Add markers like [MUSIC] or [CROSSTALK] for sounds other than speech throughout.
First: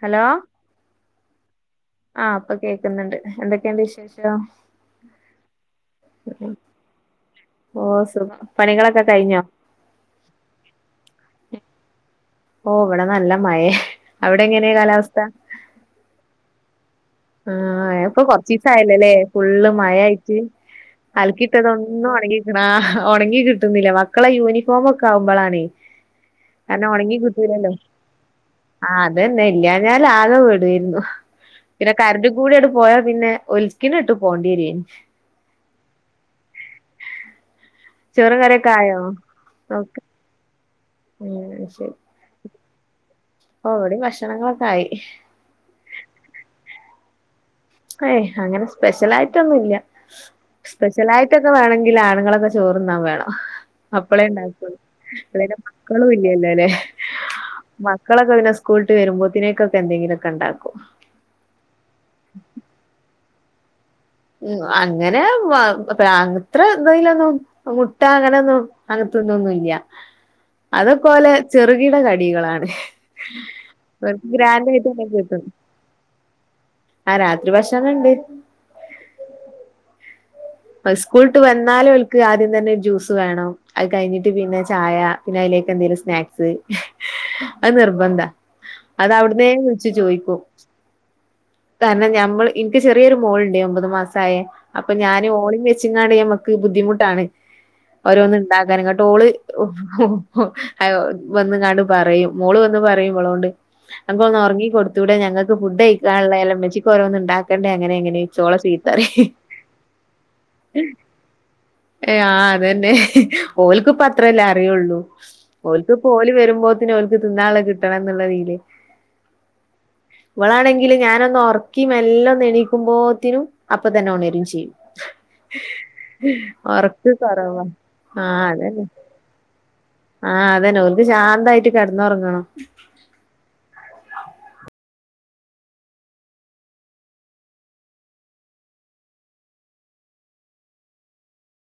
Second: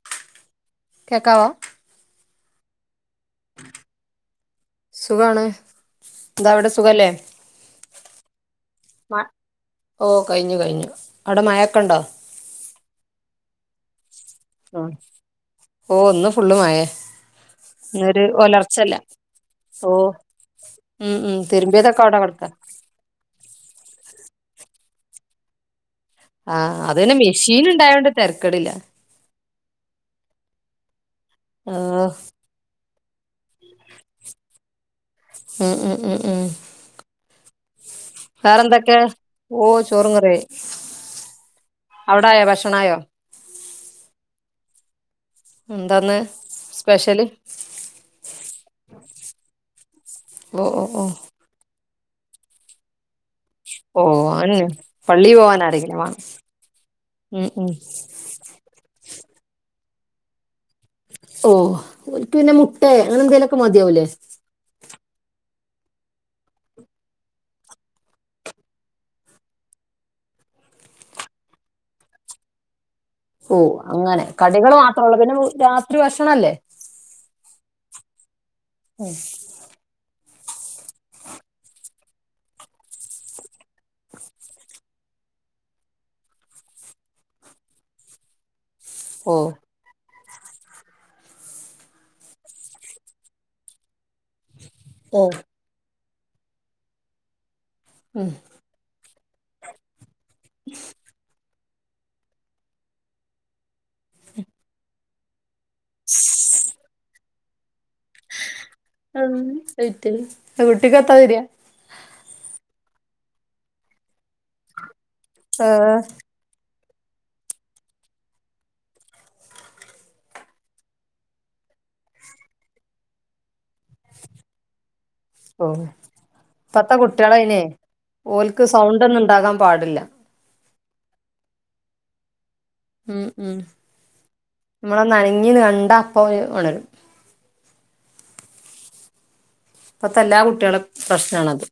Hello കേക്കാവോ ആഹ് ഇപ്പൊ കേക്കുന്നുണ്ട് എന്തൊക്കെണ്ട് വിശേഷം? സുഖാണ് എന്താവിടെ സുഖല്ലേ ഓഹ് സുഖം പണികളൊക്കെ കഴിഞ്ഞോ? ഓഹ് കഴിഞ്ഞു കഴിഞ്ഞു അവിടെ മഴക്കെണ്ടോ? ഓഹ് വിടെ നല്ല മഴേ അവിടെങ്ങനെയാ ഉം കാലാവസ്ഥ ഓ ഇന്ന് ഫുള്ള് മഴേ ആഹ് ഇപ്പൊ ഇന്നൊരു കൊറച്ചിസം ആയ ഒലർച്ചല്ല ല്ലോല്ലേ ഫുള്ള് മഴ ഓ ആയിട്ട് ഉം ഉം തിരുമ്പിയതൊക്കെ അൽക്കിട്ടതൊന്നും അവിടെ കെടക്കാ ഒണങ്ങിക്ക്ണാ ഒണങ്ങി കിട്ടുന്നില്ല മക്കളെ യൂണിഫോമൊക്കെ ആവുമ്പളാണേയ് ആഹ് അതന്നെ മിഷീനുണ്ടായോണ്ട് തെരക്കടില്ല അതെന്നെ ഇല്ലാഞ്ഞാൽ ആകെ പെടരുന്നു പിന്നെ ആഹ് കരണ്ടുകൂടി അട് പോയാ പിന്നെ ഒൽക്കിനിട്ട് പോണ്ടി വരേനു ഉം ഉം ഉം ഉം ചോറും കറിയൊക്കെ ആയോ വേറെന്തക്കെ ഓഹ് ഓക്കെ ചോറുങ്കറിയായി ഉം അഹ് ശരി അവിടായോ ഭഷണായോ ഓഹ് ഇവിടെം ഭഷണെങ്ങളൊക്കായി എന്താന്ന് സ്പെഷ്യല്? ഏയ് അങ്ങനെ സ്പെഷ്യലായിട്ടൊന്നുല്ല ഓ ഓ ഓ സ്പെഷലായിട്ട് [UNINTELLIGIBLE] വേണങ്കില് ആണുങ്ങളൊക്കെ ചോറ്ന്നാ വേണം. ഓ അപ്പളേ അന്നെ ഇണ്ടാക്കൂ പള്ളി പോവാൻ [UNINTELLIGIBLE] ആരെങ്കിലും മക്കളും വേണം ഇല്ലല്ലോല്ലെ, ഉം ഉം മക്കളൊക്കെ പിന്നെ സ്കൂ സ്കൂൾട്ട് വരുമ്പോത്തിനേക്കക്കെ എന്തെങ്കിലൊക്കെ ഇണ്ടാക്കും. ഓഹ്, ഓൽക്ക് പിന്നെ മുട്ടെ അങ്ങനെന്തേലൊക്കെ മതിയാവൂലേ? ഉം, അങ്ങനെ [UNINTELLIGIBLE] അത്ര ഇതിലൊന്നും മുട്ട അങ്ങനെന്നും, അങ്ങത്തൊന്നുന്നുല്ല. അതൊക്കൊലെ ചെറുകിട കടികളാണ്. ഓഹ് അങ്ങനെ ഇവർക്ക് ഗ്രാൻഡ് കടികള് ആയിട്ടന്നെ മാത്രള്ളൂ പിന്നെ രാത്രി ഭക്ഷണല്ലേ? ആഹ് രാത്രി ഭക്ഷണണ്ട് മ്മ്ഹ് സ്കൂളിട്ട് വന്നാലോൽക്ക് ആദിയം തന്നെ ജ്യൂസ് വേണം, അത് കയിഞ്ഞിട്ട് പിന്നെ ചായ പിന്നെ അയിലേക്ക് എന്തെലും സ്നാക്സ്, അത് നിർബന്ധ ഓ അതവടുന്നെ ച്ച് ചോയിക്കും. തന്നെ ഞമ്മള് ഇൻക്ക് ചെറിയൊരു മോളുണ്ടെ, ഒമ്പത് മാസായ അപ്പൊ ഓ ഓളീം വെച്ച്ങ്ങാണ്ട് ഞ്ഞമ്മക്ക് ബുദ്ധിമുട്ടാണ് ഉം. ഓരോന്ന് ഇണ്ടാ [UNINTELLIGIBLE] ഇങ്ങോട്ട് ഓള് ഓ ഹോ ഹോ വന്നങ്ങാണ്ട് പറയും മോള് വന്ന് പറയും ഇവളൊണ്ട് അനക്കൊന്ന് ഒറങ്ങി കൊടുത്തൂടെ ഞങ്ങക്ക് ഫുഡ്യ്ക്കാനുള്ളല്ലേ മ്മച്ചിക്കോരോന്ന് ണ്ടാക്കണ്ടേ അങ്ങനെ ഇങ്ങനെ ഓളേ ചീത്തറീ ഹി. [UNINTELLIGIBLE] വീട്ടിക്കപ്പാവെരാ? ഏഹ് ആഹ് അതന്നെ ഹേ ഓൽക്ക് പത്രല്ലെ അറിയുള്ളൂ ഏ, ഓൽകിപ്പേ ഓല് വരുമ്പോത്തിന് ഓൽക്ക് തിന്നാളള കിട്ടണ എന്നുള്ളതില് [INAUDIBLE] ഇവളാണെങ്കില് ഞാനൊന്ന് ഒറക്കി മെല്ലൊന്ന് എണീക്കുമ്പോത്തിനും അപ്പ തന്നെ ഉണരും ചെയ്യും. ഓ [INAUDIBLE] ഇപ്പത്തെ ഒറക്ക് കുട്ടികളതിനെ കുറവാ ആഹ് ഓൽക്ക് അതന്നെ. സൗണ്ട് ഒന്നും ഉണ്ടാകാൻ പാടില്ല ആഹ് അതന്നെ, ഓൻക്ക് ശാന്തായിട്ട് കേടന്ന ഒറങ്ങണം. ഉം ഉം നമ്മളൊന്നനങ്ങീന്ന് കണ്ട അപ്പോ ഉണരും. ഇപ്പത്തെ എല്ലാ കുട്ടീളെ പ്രശ്നാണത്.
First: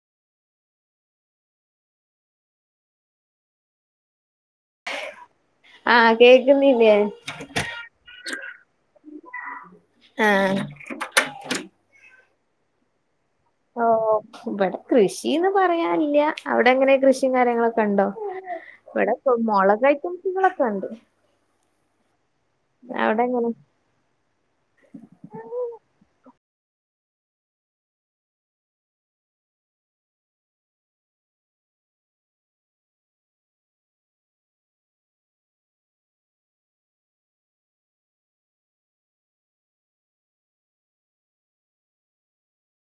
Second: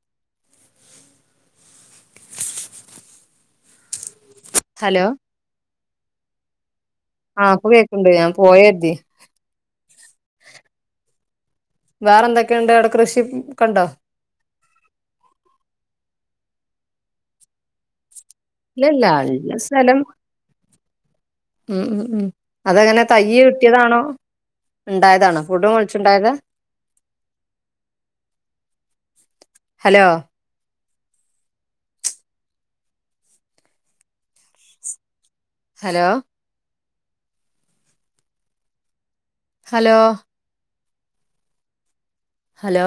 ഹലോ. ആഹ് കേക്കുന്നില്ലേ? ആഹ് ഇപ്പ കേക്കുണ്ട് ഞാൻ പോയര്തി. ആഹ്. വേറെ എന്തൊക്കെയുണ്ട് അവടെ കൃഷി ഒക്കെ ഉണ്ടോ ഓഹ് ഇപടെ കൃഷീന്ന് പറയാനില്ല, അവടെ എങ്ങനെ കൃഷിം കാര്യങ്ങളൊക്കെ ഉണ്ടോ? ഇല്ല ഇല്ല ഇവടെ പ്പം ഇല്ല മൊളക് സ്ഥലം ഐറ്റംസുകളൊക്കെ ഉണ്ട്. ഉം ഉം ഉം അതെങ്ങനെ അവിടെ തയ്യ് എങ്ങനെ കിട്ടിയതാണോ? ണ്ടായതാണോ? തൊടു മൊൾച്ചുണ്ടായതാ? Hello hello hello hello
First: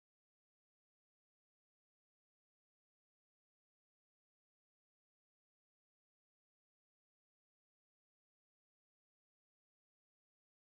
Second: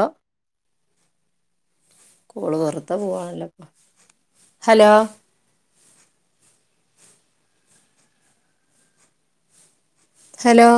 call വെറുതെ പോവാണല്ലോ ഹലോ. ഹലോ